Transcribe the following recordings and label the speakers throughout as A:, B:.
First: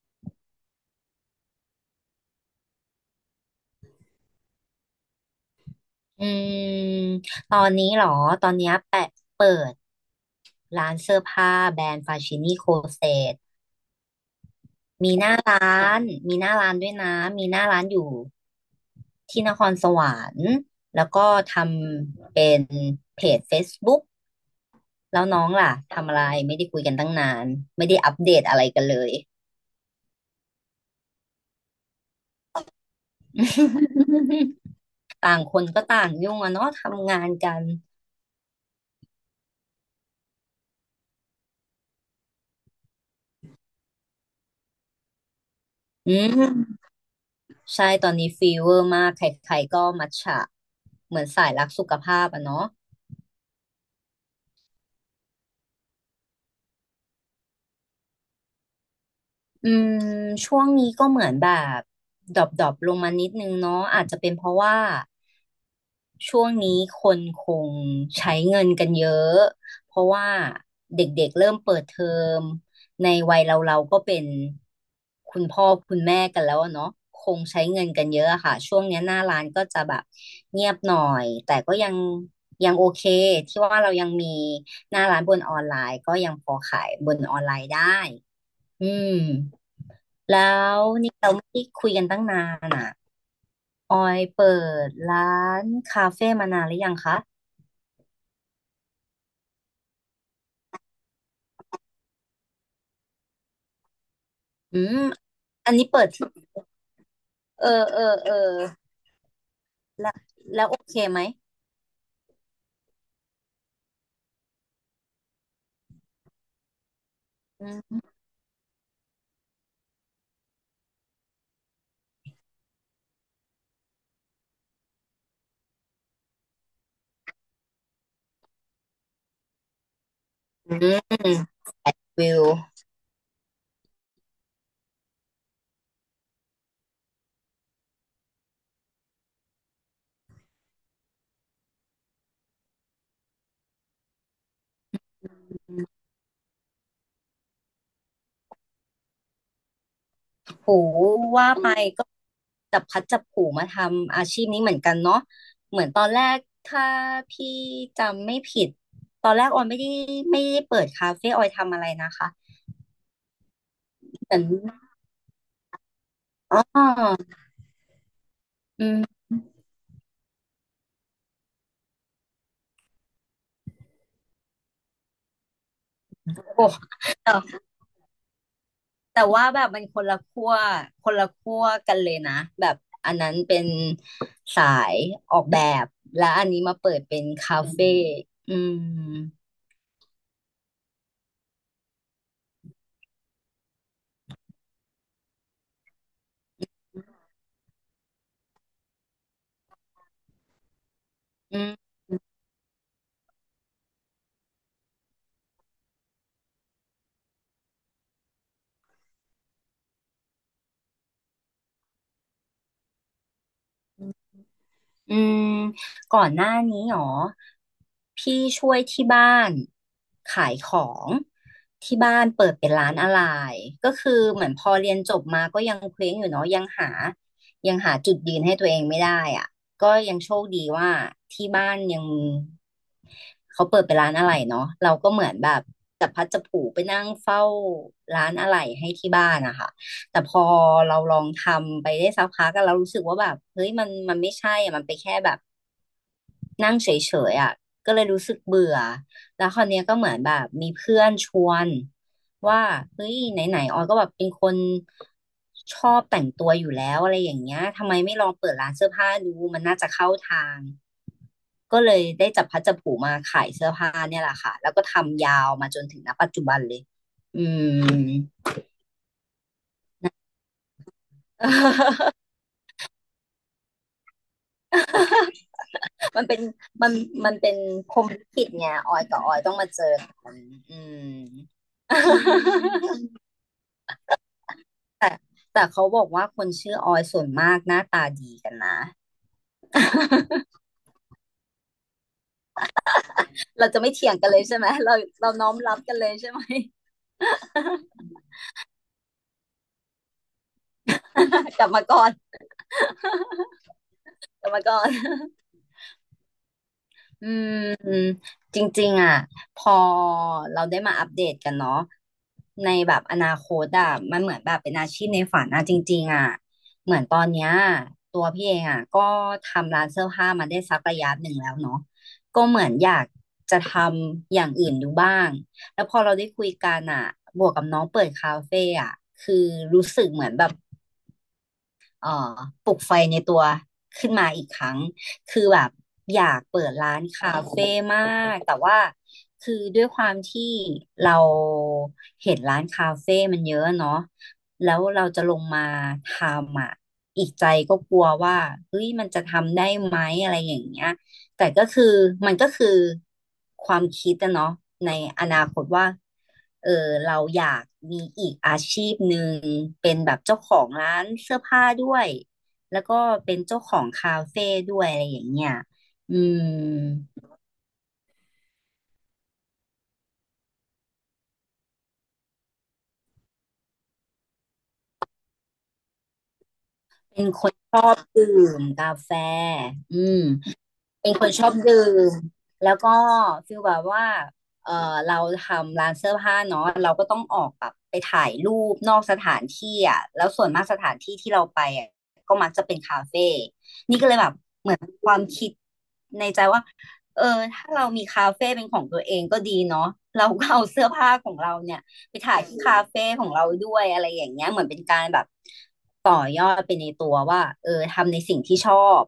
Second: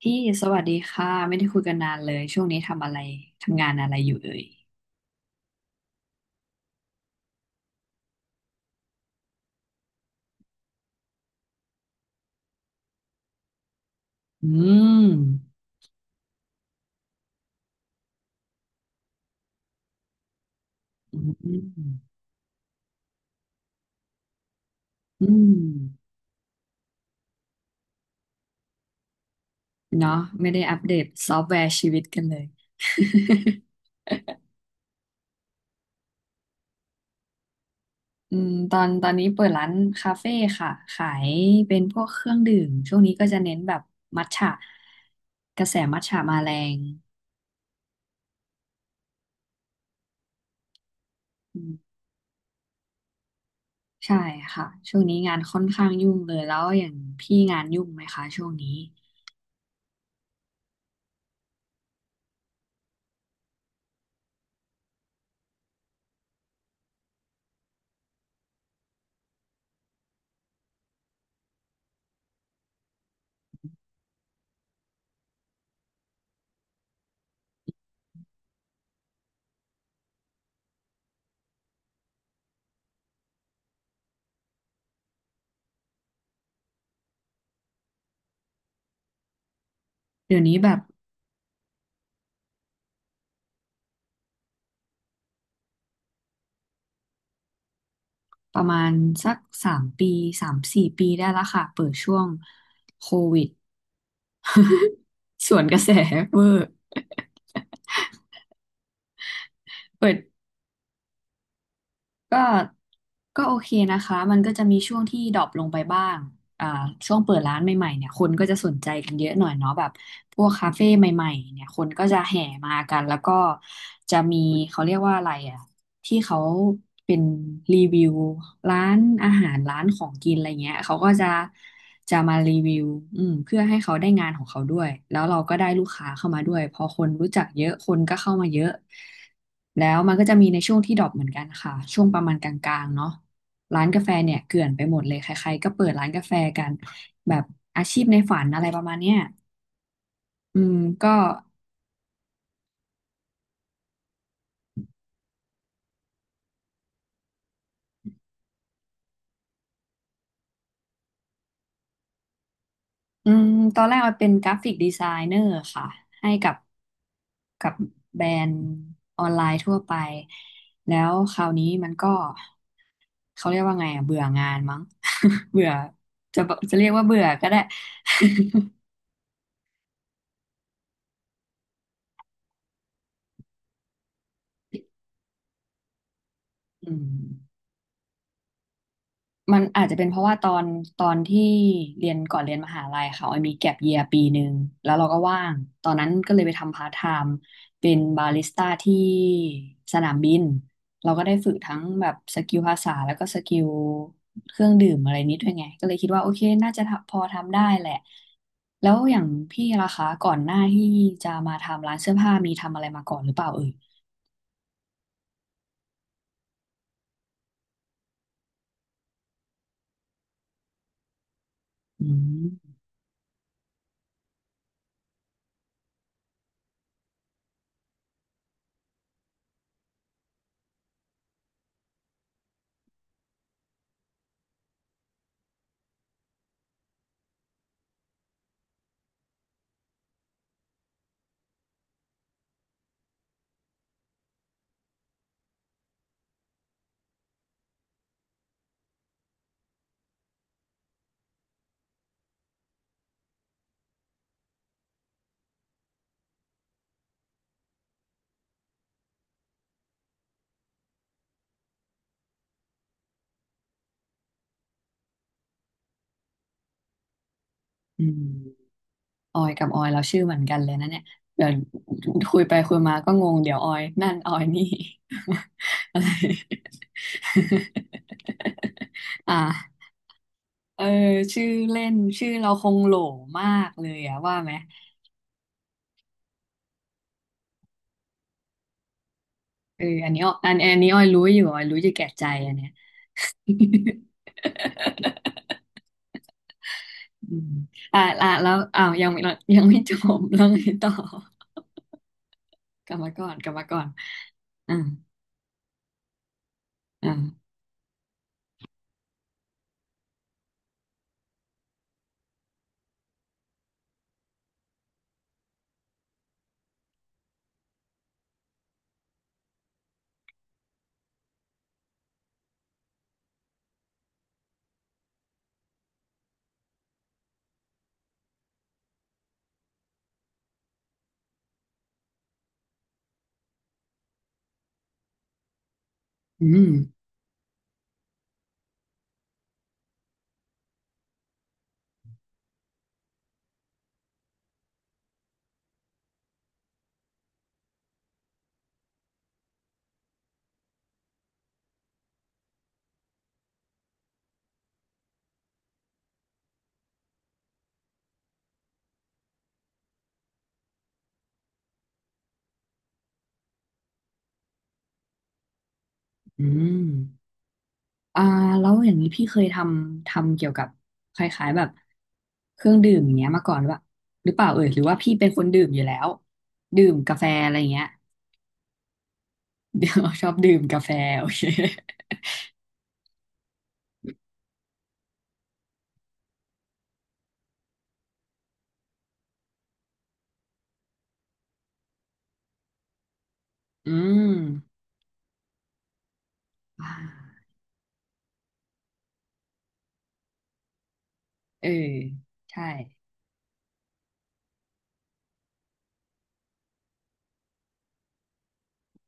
A: พี่สวัสดีค่ะไม่ได้คุยกันนานเลยช่วงนี้ทำงานอะไรอยู่เอ่ย
B: อืมตอนนี้เหรอตอนเนี้ยแปะเปิดร้านเสื้อผ้าแบรนด์ฟาชินี่โคเซต
A: อืม
B: มีหน้าร้านด้วยนะมีหน้าร้านอยู่ที่นครสวรรค์แล้วก็
A: อื
B: ท
A: ม
B: ำเป็นเพจ Facebook แล้
A: อื
B: วน้อง
A: ม
B: ล่ะทำอะไรไม่ได้คุยกันตั้งนานไม่ได้อัปเดตอะไรกันเลย
A: เนาะไม่ได้อัปเดตซอฟต์แวร์ชีวิตกันเลย
B: ต่างคนก็ต่างยุ่งอะเนาะทำงานกัน
A: อืมตอนนี้เปิดร้านคาเฟ่ค่ะขายเป็นพวกเครื่องดื่มช่วงนี้ก็จะเน้นแบบมัทฉะกระแสมัท
B: อื
A: ฉะมาแรง
B: มใช่ตอนนี้ฟีเวอร์มากใครๆก็มัทฉะเหมือนสาย
A: อื
B: รักสุ
A: ม
B: ขภาพอะเนาะ
A: ใช่ค่ะช่วงนี้งานค่อนข้างยุ่งเลยแล้วอย่างพี่งานยุ่งไหมคะช่วงนี้
B: อืมช่วงนี้ก็เหมือนแบบดรอปดอปลงมานิดนึงเนาะอาจจะเป็นเพราะว่าช่วงนี้คนคงใช้เงินกันเยอะเพราะว่าเด็กๆเริ่มเปิดเทอมในวัยเราเราก็เป็นคุณพ่อคุณแม่กันแล้วอะเนาะคงใช้เงินกันเยอะอะค่ะช่วงเนี้ยหน้าร้านก็จะแบบเงียบหน่อยแต่ก็ยังโอเคที่ว่าเรายังมีหน้าร้านบนออนไลน์ก็ยังพอขายบนออนไลน์ได้อืม
A: เดี๋
B: แล้
A: ยวนี้แบบ
B: วนี่เราไม่ได้คุยกันตั้งนานอ่ะออยเปิดร้านคาเฟ่มานานหรือยังคะ
A: ประมาณสัก3 ปี3-4 ปีได้ละค่ะเปิดช่วงโควิด
B: อืม
A: สวน
B: อั
A: ก
B: น
A: ระ
B: นี้
A: แส
B: เปิดที่
A: เวอร์
B: เออ
A: เปิ
B: แล้ว
A: ด
B: โอเคไหม
A: ก็ก็โอเคนะคะมันก็จะมีช่วงที่ดรอปลงไปบ้าง อ่าช่วงเปิดร้าน
B: อื
A: ใหม่ๆ
B: ม
A: เนี่ยคนก็จะสนใจกันเยอะหน่อยเนาะแบบพวกคาเฟ่ใหม่ๆเนี่ยคนก็จะแห่มากันแล้วก็จะมีเขาเรียกว่าอะไรอ่ะที่เขาเป็นรีวิวร้านอาหารร้านของกินอะไรเงี้
B: อื
A: ยเขา
B: ม
A: ก็จะ
B: แปด
A: จะ
B: วิ
A: มา
B: ว
A: รีวิวเพื่อให้เขาได้งานของเขาด้วยแล้วเราก็ได้ลูกค้าเข้ามาด้วยพอคนรู้จักเยอะคนก็เข้ามาเยอะแล้วมันก็จะมีในช่วงที่ดรอปเหมือนกันค่ะช่วงประมาณกลางๆเนาะ ร้านกาแฟเนี่ยเกลื่อนไปหมดเลยใครๆก็เปิดร้านกาแฟกันแบบอาชีพในฝันอะไรประมาณเนี้ยอื
B: โห
A: มก็
B: ว่าไปก็จับพลัดจับผลูมาทำอาชีพนี้เหมือนกันเนาะเหมือนตอนแรกถ้าพี่จำไม่ผิดตอนแรกออยไม่ได้เปิดคาเฟ่ออยทำอะไรนะคะ
A: อืมตอนแรกมันเป็
B: เห
A: น
B: มือน
A: กราฟิกดีไซเนอร์ค่ะให้กับ
B: อ๋อ
A: กับแบรนด์ออนไลน์ทั่วไปแล้วคราวนี้มันก็เขาเรียกว่าไงอ่ะเบื่องานมั้ง เบื่อจะ
B: โอ้
A: จะเรียกว่าเบื่อก็ได้
B: แต่ว่าแบบมันคนละขั้วกันเลยนะแบบอันนั้นเป็นสายออกแบบและอันนี้มา เปิ
A: อื
B: ดเป็น
A: ม
B: คาเฟ่อืม
A: มันอาจจะเป็นเพราะว่าตอนที่เรียนก่อนเรียนมหาลัยค่ะออยมีแก็ปเยีย1 ปีแล้วเราก็ว่างตอนนั้นก็เลยไปทำพาร์ทไทม์เป็นบาริสต้าที่สนามบินเราก็ได้ฝึก
B: อื
A: ทั้ง
B: ม
A: แบบสกิลภาษาแล้วก็สกิลเครื่องดื่มอะไรนิดด้วยไงก็เลยคิดว่าโอเคน่าจะทำพอทำได้แหละแล้วอย่างพี่ล่ะคะก่อนหน้าที่จะมาทำร้านเสื้อผ้ามีทำอะไรมาก่อนหรือเปล่าเอ่ย
B: อืมก่อนหน้านี้หรอพี่ช่วยที่บ้านขายของที่
A: อื
B: บ้านเปิดเป็น
A: ม
B: ร้านอะไรก็คือเหมือนพอเรียนจบมาก็ยังเคว้งอยู่เนาะยังหาจุดยืนให้ตัวเองไม่ได้อ่ะก็ยังโชคดีว่าที่บ้านยังเขาเปิดเป็นร้านอะไรเนาะเราก็เหมือนแบบจับพลัดจับผลูไปนั่งเฝ้าร้านอะไรให้ที่บ้านนะคะ แต่พอเราลองทำไปได้สักพักก็เรารู้สึกว่าแบบเฮ้ยมันไม่ใช่อะมันไปแค่แบบนั่งเฉยๆอ่ะก็เลยรู้สึกเบื่อแล้วคราวเนี้ยก็เหมือนแบบมีเพื่อนชวนว่าเฮ้ยไหนๆออยก็แบบเป็นคนชอบแต่งตัวอยู่แล้วอะไรอย่างเงี้ยทำไมไม่ลองเปิดร้านเสื้อผ้าดูมันน่าจะเข้าทางก็เลยได้จับพลัดจับผลูมาขายเสื้อผ้าเนี่ยแหละค่ะแล้วก็ทำยาวมาจนถึงณปัจจุบันเลยอื
A: อื
B: ม
A: ม ออยกับออยเราชื่อเหมือนกันเลยนะเนี่ยเดี๋ยวคุยไปคุยมาก็งงเดี๋ยวออยนั่นออยนี่ อะไร
B: มันเป็นมันมันเป็นพรหมลิขิตไงออยกับ ออ
A: อ่า
B: ยต้องมาเจอกันอื
A: เออ
B: ม
A: ชื่อเล่
B: อ
A: นชื่อเราค
B: ื
A: งโหล
B: ม
A: มากเลยอะว่าไหม
B: แต่เขาบอกว่าคนชื่อออยส่วนมากหน้าตาดีกันนะ
A: เออ อันนี้ออันอันนี้ออยรู้อยู่ออยรู้อยู่แก่ใจอันเนี้ย
B: เราจะไม่เถียงกันเลยใช่ไหมเราเราน้อม รับกันเลยใช่ไหม
A: อืมอ่าอ่าแล้วอ้าวยังไม่จบแล้วไงต่อ
B: กลับมาก่อน
A: กลับมาก่อนกลับมาก่อน
B: กลับมาก่
A: อ่า
B: อน
A: อ่า
B: อืมจริงๆอ่ะพอเราได้มาอัปเดตกันเนาะในแบบอนาคตอ่ะมันเหมือนแบบเป็นอาชีพในฝันอ่ะจริงๆอ่ะเหมือนตอนเนี้ยตัวพี่เองอ่ะก็ทำร้านเสื้อผ้ามาได้สักระยะหนึ่งแล้วเนาะก็เหมือนอยากจะทำอย่างอื่นดูบ้างแล้วพอเราได้คุยกันอ่ะบวกกับน้องเปิดคาเฟ่อ่ะคือรู้สึกเหมือนแบบ เอ่อปลุกไฟในตัวขึ้นมาอีกครั้ง คือแบบอยาก
A: อื
B: เปิ
A: ม
B: ดร้านคาเฟ่มาก แต่ว่าคือด้วยความที่เราเห็นร้านคาเฟ่มันเยอะเนาะแล้วเราจะลงมาทำอ่ะอีกใจก็กลัวว่าเฮ้ยมันจะทำได้ไหมอะไรอย่างเงี้ย แต่ก็คือมันก็คือความคิดอะเนาะในอนาคตว่า เออเราอยากมีอีกอาชีพหนึ่งเป็นแบบเจ้าของร้านเสื้อผ้าด้วยแล้วก็เป็นเจ้าของคาเฟ่ด้วยอะไรอย่างเงี้ยอื
A: อื
B: ม
A: ม อ่าแล้วอย่างนี้พี่เคยทำเกี่ยวกับคล้ายๆแบบเครื่องดื่มอย่างเงี้ยมาก่อนหรือเปล่าเอ่ยหรือว่าพี่เป็นคนดื่มอยู่แล้วดื่มกา
B: เป็
A: แฟ
B: นค
A: อะ
B: น
A: ไรอย่าง
B: ช
A: เงี้ย
B: อบดื่มกาแฟ
A: เดี๋ย
B: อื
A: ว
B: ม
A: ชอบดื่มกาแฟ
B: เป็น ค
A: โอ
B: น
A: เค
B: ชอบดื่มแล้วก็ฟีลแบบว่าเออเราทำร้านเสื้อผ้าเนาะเราก็ต้องออกแบบไปถ่ายรูปนอกสถานที่อ่ะแล้วส่วนมากสถานที่ที่เราไปอ่ะก็มักจะเป็นคาเฟ่
A: อื
B: นี่ก็เลย
A: ม
B: แบบเหมือนความคิดในใจว่า
A: อ่
B: เออ
A: า
B: ถ้าเรามีคาเฟ่เป็นของตัวเองก็ดีเนาะเราก็เอาเสื้อผ้าของเรา
A: เออ
B: เนี่ยไปถ่ายที่
A: ใช่
B: คาเฟ่ของเราด้วยอะไรอย่างเงี้ยเหมือนเป็นการแบบต่อยอดไปในตัวว่าเออทำในสิ่งที่ชอบ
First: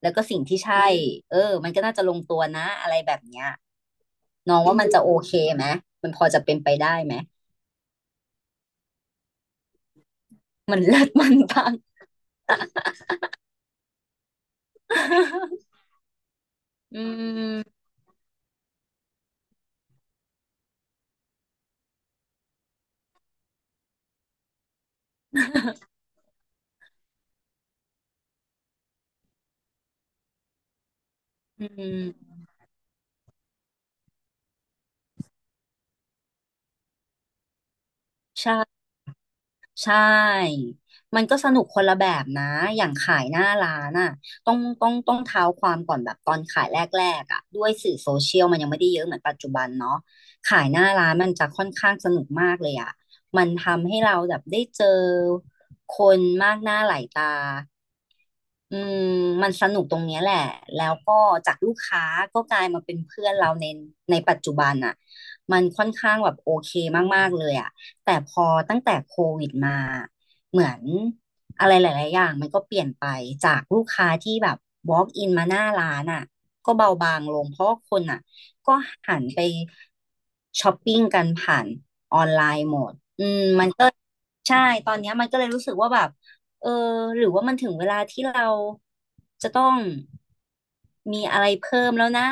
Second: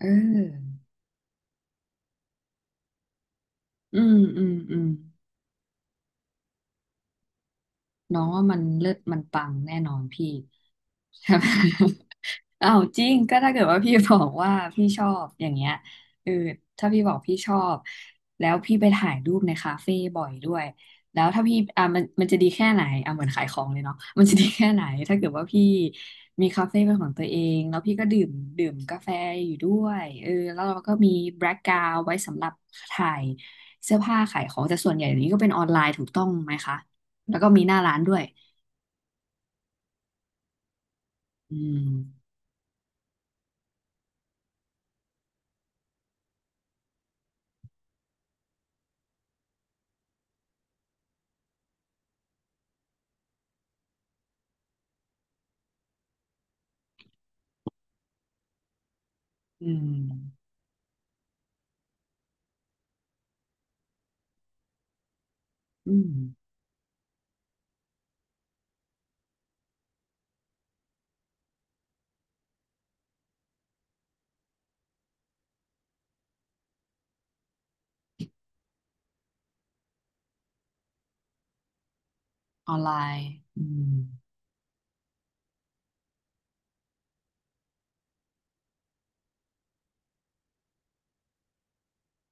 A: เอ
B: แล้วก็สิ่งที่
A: อ
B: ใช่ เออมันก็น่าจะลงตัวนะอะไรแบบเนี้ย
A: อืมอืม
B: น้อง
A: อื
B: ว่า
A: ม
B: มันจะโอเคไหม มันพอจะเป็นไปได้ไหม
A: น้องว่ามันเลิศมันปังแน่นอนพี่
B: มันเลิศ มั
A: ใช่
B: น
A: ไหม
B: ปัง
A: อ้าวจริงก็ถ้าเกิดว่าพี่บอกว่าพี่ชอบอย่างเงี้ย เออถ้า
B: อื
A: พี่บอกพี่ชอบ
B: ม
A: แล้วพี่ไปถ่ายรูปในคาเฟ่บ่อยด้วยแล้วถ้าพี่อ่ะมันจะดีแค่ไหนอ่ะเหมือนขายของเลยเนาะ มันจะดีแค่ไหนถ้าเกิดว่าพี่ มีคาเฟ่เป็นของตัวเองแล้วพี่ก็ดื่มกาแฟอยู่ด้วยเออแล้วเราก็มีแบล็ก
B: อื
A: กราวไว้
B: ม
A: สำหรับถ่ายเสื้อผ้าขายของแต่ส่วนใหญ่นี้ก็เป็นออนไลน์ถูกต้องไหมคะ แล้วก็มีหน้าร้านด้วย
B: ใช่ ใช่ มันก็ส
A: อื
B: นุกค
A: ม
B: นละแบบนะ อย่างขายหน้าร้านอ่ะต้องเท้าความก่อนแบบตอนขายแรกๆอ่ะด้วยสื่อโซเชียลมันยังไม่ได้เยอะเหมือนปัจจุบันเนาะขายหน้าร้านมันจะค่อนข้างสนุกมากเลยอ่ะมันทำให้เราแบบได้เจอคนมากหน้าหลายตา อืมมันส
A: อื
B: นุ
A: ม
B: กตรงเนี้ยแหละ แล้วก็จากลูกค้าก็กลายมาเป็นเพื่อนเราในปัจจุบันอ่ะมันค่อ
A: อื
B: น
A: ม
B: ข้างแบบโอเคมากๆเลยอ่ะแต่พอตั้งแต่โควิดมา เหมือนอะไรหลายๆอย่างมันก็เปลี่ยนไปจากลูกค้าที่แบบ walk in มาหน้าร้านอ่ะก็เบาบางลงเพราะว่าคนอ่ะก็หันไปช้อปปิ้งกันผ่าน
A: ออนไลน์อืม
B: ใช่ตอนเนี้ยมันก็เลยรู้สึกว่าแบบเออหรือว่ามันถึงเวลาที่เราจะต้องมีอะไรเพิ่มแล้วนะ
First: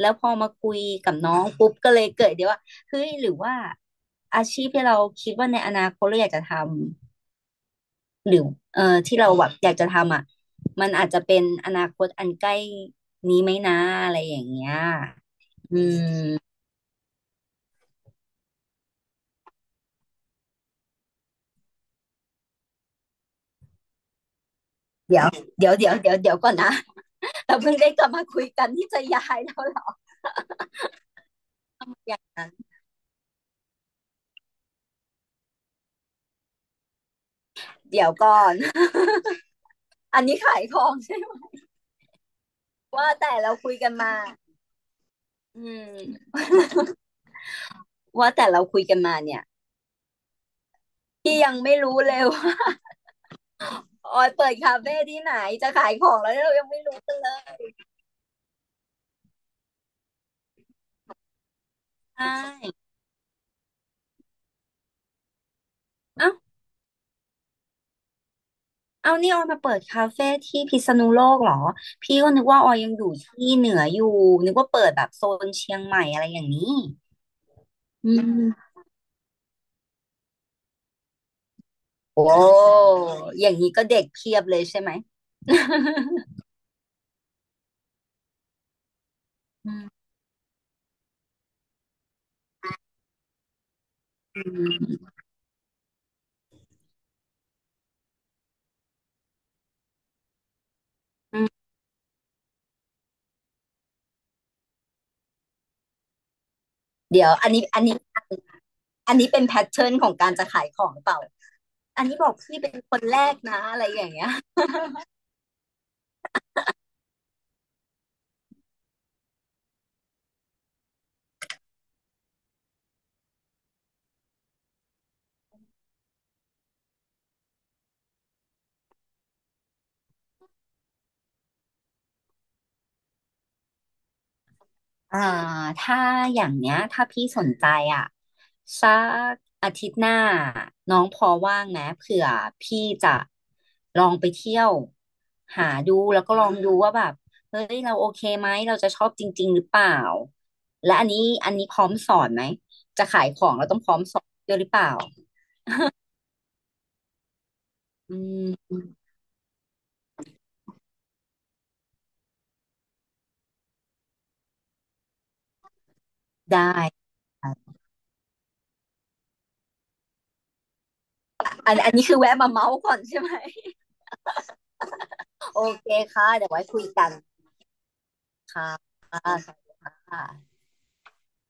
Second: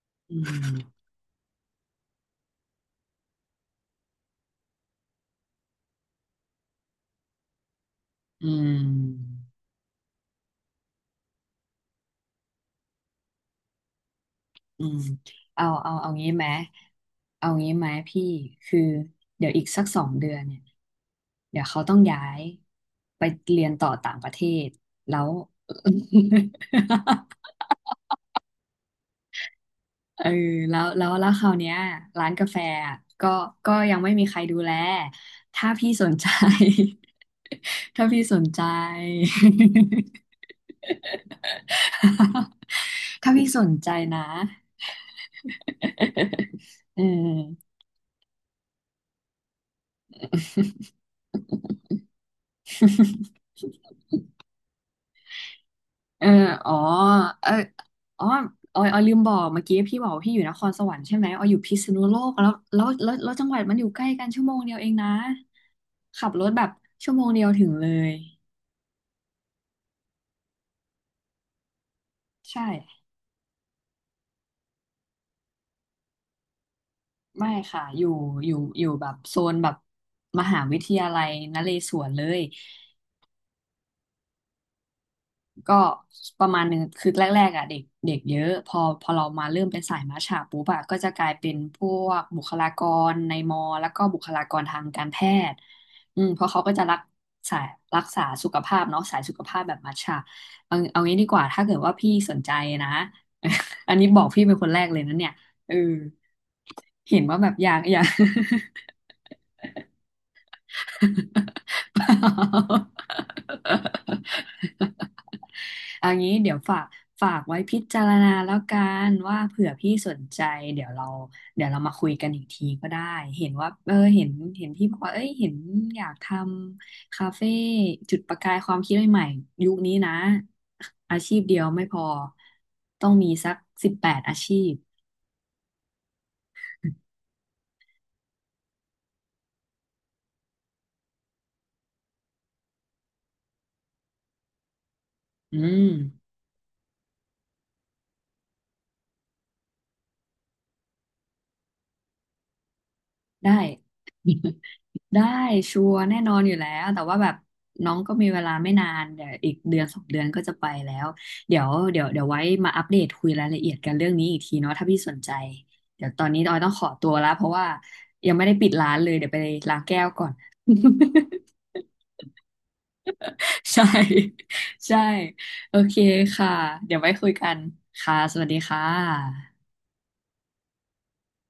B: แล้วพอ
A: อื
B: มาคุย
A: ม
B: กับน้องปุ๊บก็เลยเกิดเดี๋ยวว่าเฮ้ยหรือว่าอาชีพที่เราคิดว่าในอนาคตเราอยากจะทำหรือ
A: อื
B: เออที่เรา
A: ม
B: แบบอยากจะทำอ่ะมันอาจจะเป็นอนาคตอันใกล้นี้ไหมนะอะไรอย่างเงี้ย
A: อืมเอา
B: อื
A: เอาเอา
B: ม
A: งี้ไหมเอางี้ไหมพี่ คือเดี๋ยวอีกสักสองเดือนเนี่ยเดี๋ยวเขาต้องย้ายไปเรียนต่อต่างประเทศแล้
B: เดี๋ยว
A: ว
B: เดี๋ยวเดี๋ยวเดี๋ยวเดี๋ยวก่อนนะ เราเพิ่งได้กลับมาคุยกันที่จะย้ายแล้วเหรอ
A: เออแล้วคราวเนี้ยร้านกาแฟอะก็ก็ยังไม่มีใครดูแลถ้าพี่สนใจ ถ้า
B: เดี๋ยว
A: พี่ส
B: ก่อ
A: น
B: น
A: ใจ
B: อันนี้ ขายของใช่ไหมว่า
A: ถ้า
B: แต่
A: พี่
B: เรา
A: สน
B: คุย
A: ใจ
B: กันมา
A: นะ
B: อืม
A: เออ
B: ว่าแต่เราคุยกันมาเนี่ยพี่ยังไม่รู้เลยว่าออยเปิดคาเฟ่ที่ไหนจะขายของ
A: เออ
B: แล้วเนี่ยเรายัง
A: อ๋อ
B: ไม่รู้กันเล
A: เออ
B: ย
A: อ๋อออยลืมบอกเมื่อกี้พี่บอกว่าพี่อยู่นครสวรรค์ใช่ไหมออยอยู่พิษณุโล
B: ใช่
A: กแล้วจังหวัดมันอยู่ใกล้กันชั่วโมงเดียวเองนะขั
B: เอ้า
A: บรถแบบชั่วโมงเดียวถึงเลย
B: เอานี่ออยมาเปิดคาเฟ่ที่พิษณุโลกเหรอพี่ก็นึกว่า
A: ใช่
B: ออยยังอยู่ที่เหนืออยู่นึกว่าเปิดแบบโซนเชียงใหม่อะไรอย่างนี้
A: ไม่ค่ะอยู่
B: อืม
A: แบบโซนแบบมหาวิทยาลัยนเรศวรเล
B: โอ้
A: ย
B: อย่างนี้ก็เด็กเพียบเลยใช่ไหม
A: ก็ ประมาณนึงคือแรกๆอ่ะเด็กเด็กเยอะพอเรามาเริ่ม
B: อื
A: เป็น
B: ม
A: สายมัชฉะปุ๊บอะก็จะกลายเป็นพวกบุคลากรในมอแล้วก็บุคลากรทางการแพทย์เพราะเขาก็จะรักสายรักษาสุขภาพเนาะสายสุขภาพแบบมัชฉะเอาเอางี้ดีก
B: อื
A: ว่า
B: ม
A: ถ้าเกิดว่าพี่สนใจนะ อันนี้บอกพี่เป็นคนแรกเลยนะเนี่ยเออเห็น
B: เดี๋ยว
A: ว่าแบ
B: อัน
A: บ
B: นี้
A: อยา
B: อั
A: ก
B: น
A: อ
B: นี้
A: ยาก
B: อันนี้เป็นแพทเทิร์นของการจะขายของหรือเปล่า
A: เป
B: อัน
A: ล่
B: นี้บอกพี่เป็น
A: า
B: คนแรกนะอะไรอย่างเงี้ย
A: เางี้เดี๋ยวฝากไว้พิจารณาแล้วกันว่าเผื่อพี่สนใจเดี๋ยวเราเดี๋ยวเรามาคุยกันอีกทีก็ได้เห็นว่าเออเห็นพี่บอกว่าเอ้ยเห็นอยากทำคาเฟ่จุดประกายความคิดใหม่ๆยุคนี้นะอาชีพเดียวไม่พอต้องมีสัก18 อาชีพ
B: อ่าถ้าอย่างเนี้ยถ้าพี่สนใจอ่ะสักอาทิตย์หน้าน้องพอว่างไหมเผื่อพี่จะลองไปเที่ยว
A: อื
B: หา
A: ม
B: ดูแล้วก็ลองดูว่าแบบเฮ้ยเราโอเคไหมเราจะชอบจริงๆหรือเปล่าและอันนี้พร้อมสอนไหมจะขายขอ
A: ได้
B: งเราต้องพร้อมสอนด้วยหรือเปล่า
A: ได้ชัวร์แน่นอนอยู่แล้วแต่ว่าแบบน้องก็
B: อื
A: มีเวลาไม่
B: ม
A: นานเดี๋ยวอีกเดือนสองเดือนก็จะไปแล้วเดี๋ยวไว้มาอัปเดตคุยรายละเอียดกันเรื่องนี้อีกทีเนาะถ้าพี่สนใจเดี๋ยวตอนนี้ออย
B: ได้
A: ต้องขอตัวแล้วเพราะว่า
B: ค่ะ
A: ยังไม่ได้ปิดร้านเลยเดี๋ยวไปล้างแก้วก่อน
B: อันนี้คือแวะมาเมาส์ก่อนใช่ไหม
A: ใช่ใช่
B: โอ
A: โอ
B: เค
A: เค
B: ค่ะเดี๋
A: ค่ะ
B: ยวไว้คุย
A: เดี๋ยว
B: กั
A: ไว้
B: น
A: คุยกันค่ะสวัสดีค่
B: ค่ะ
A: ะ
B: ค่ะ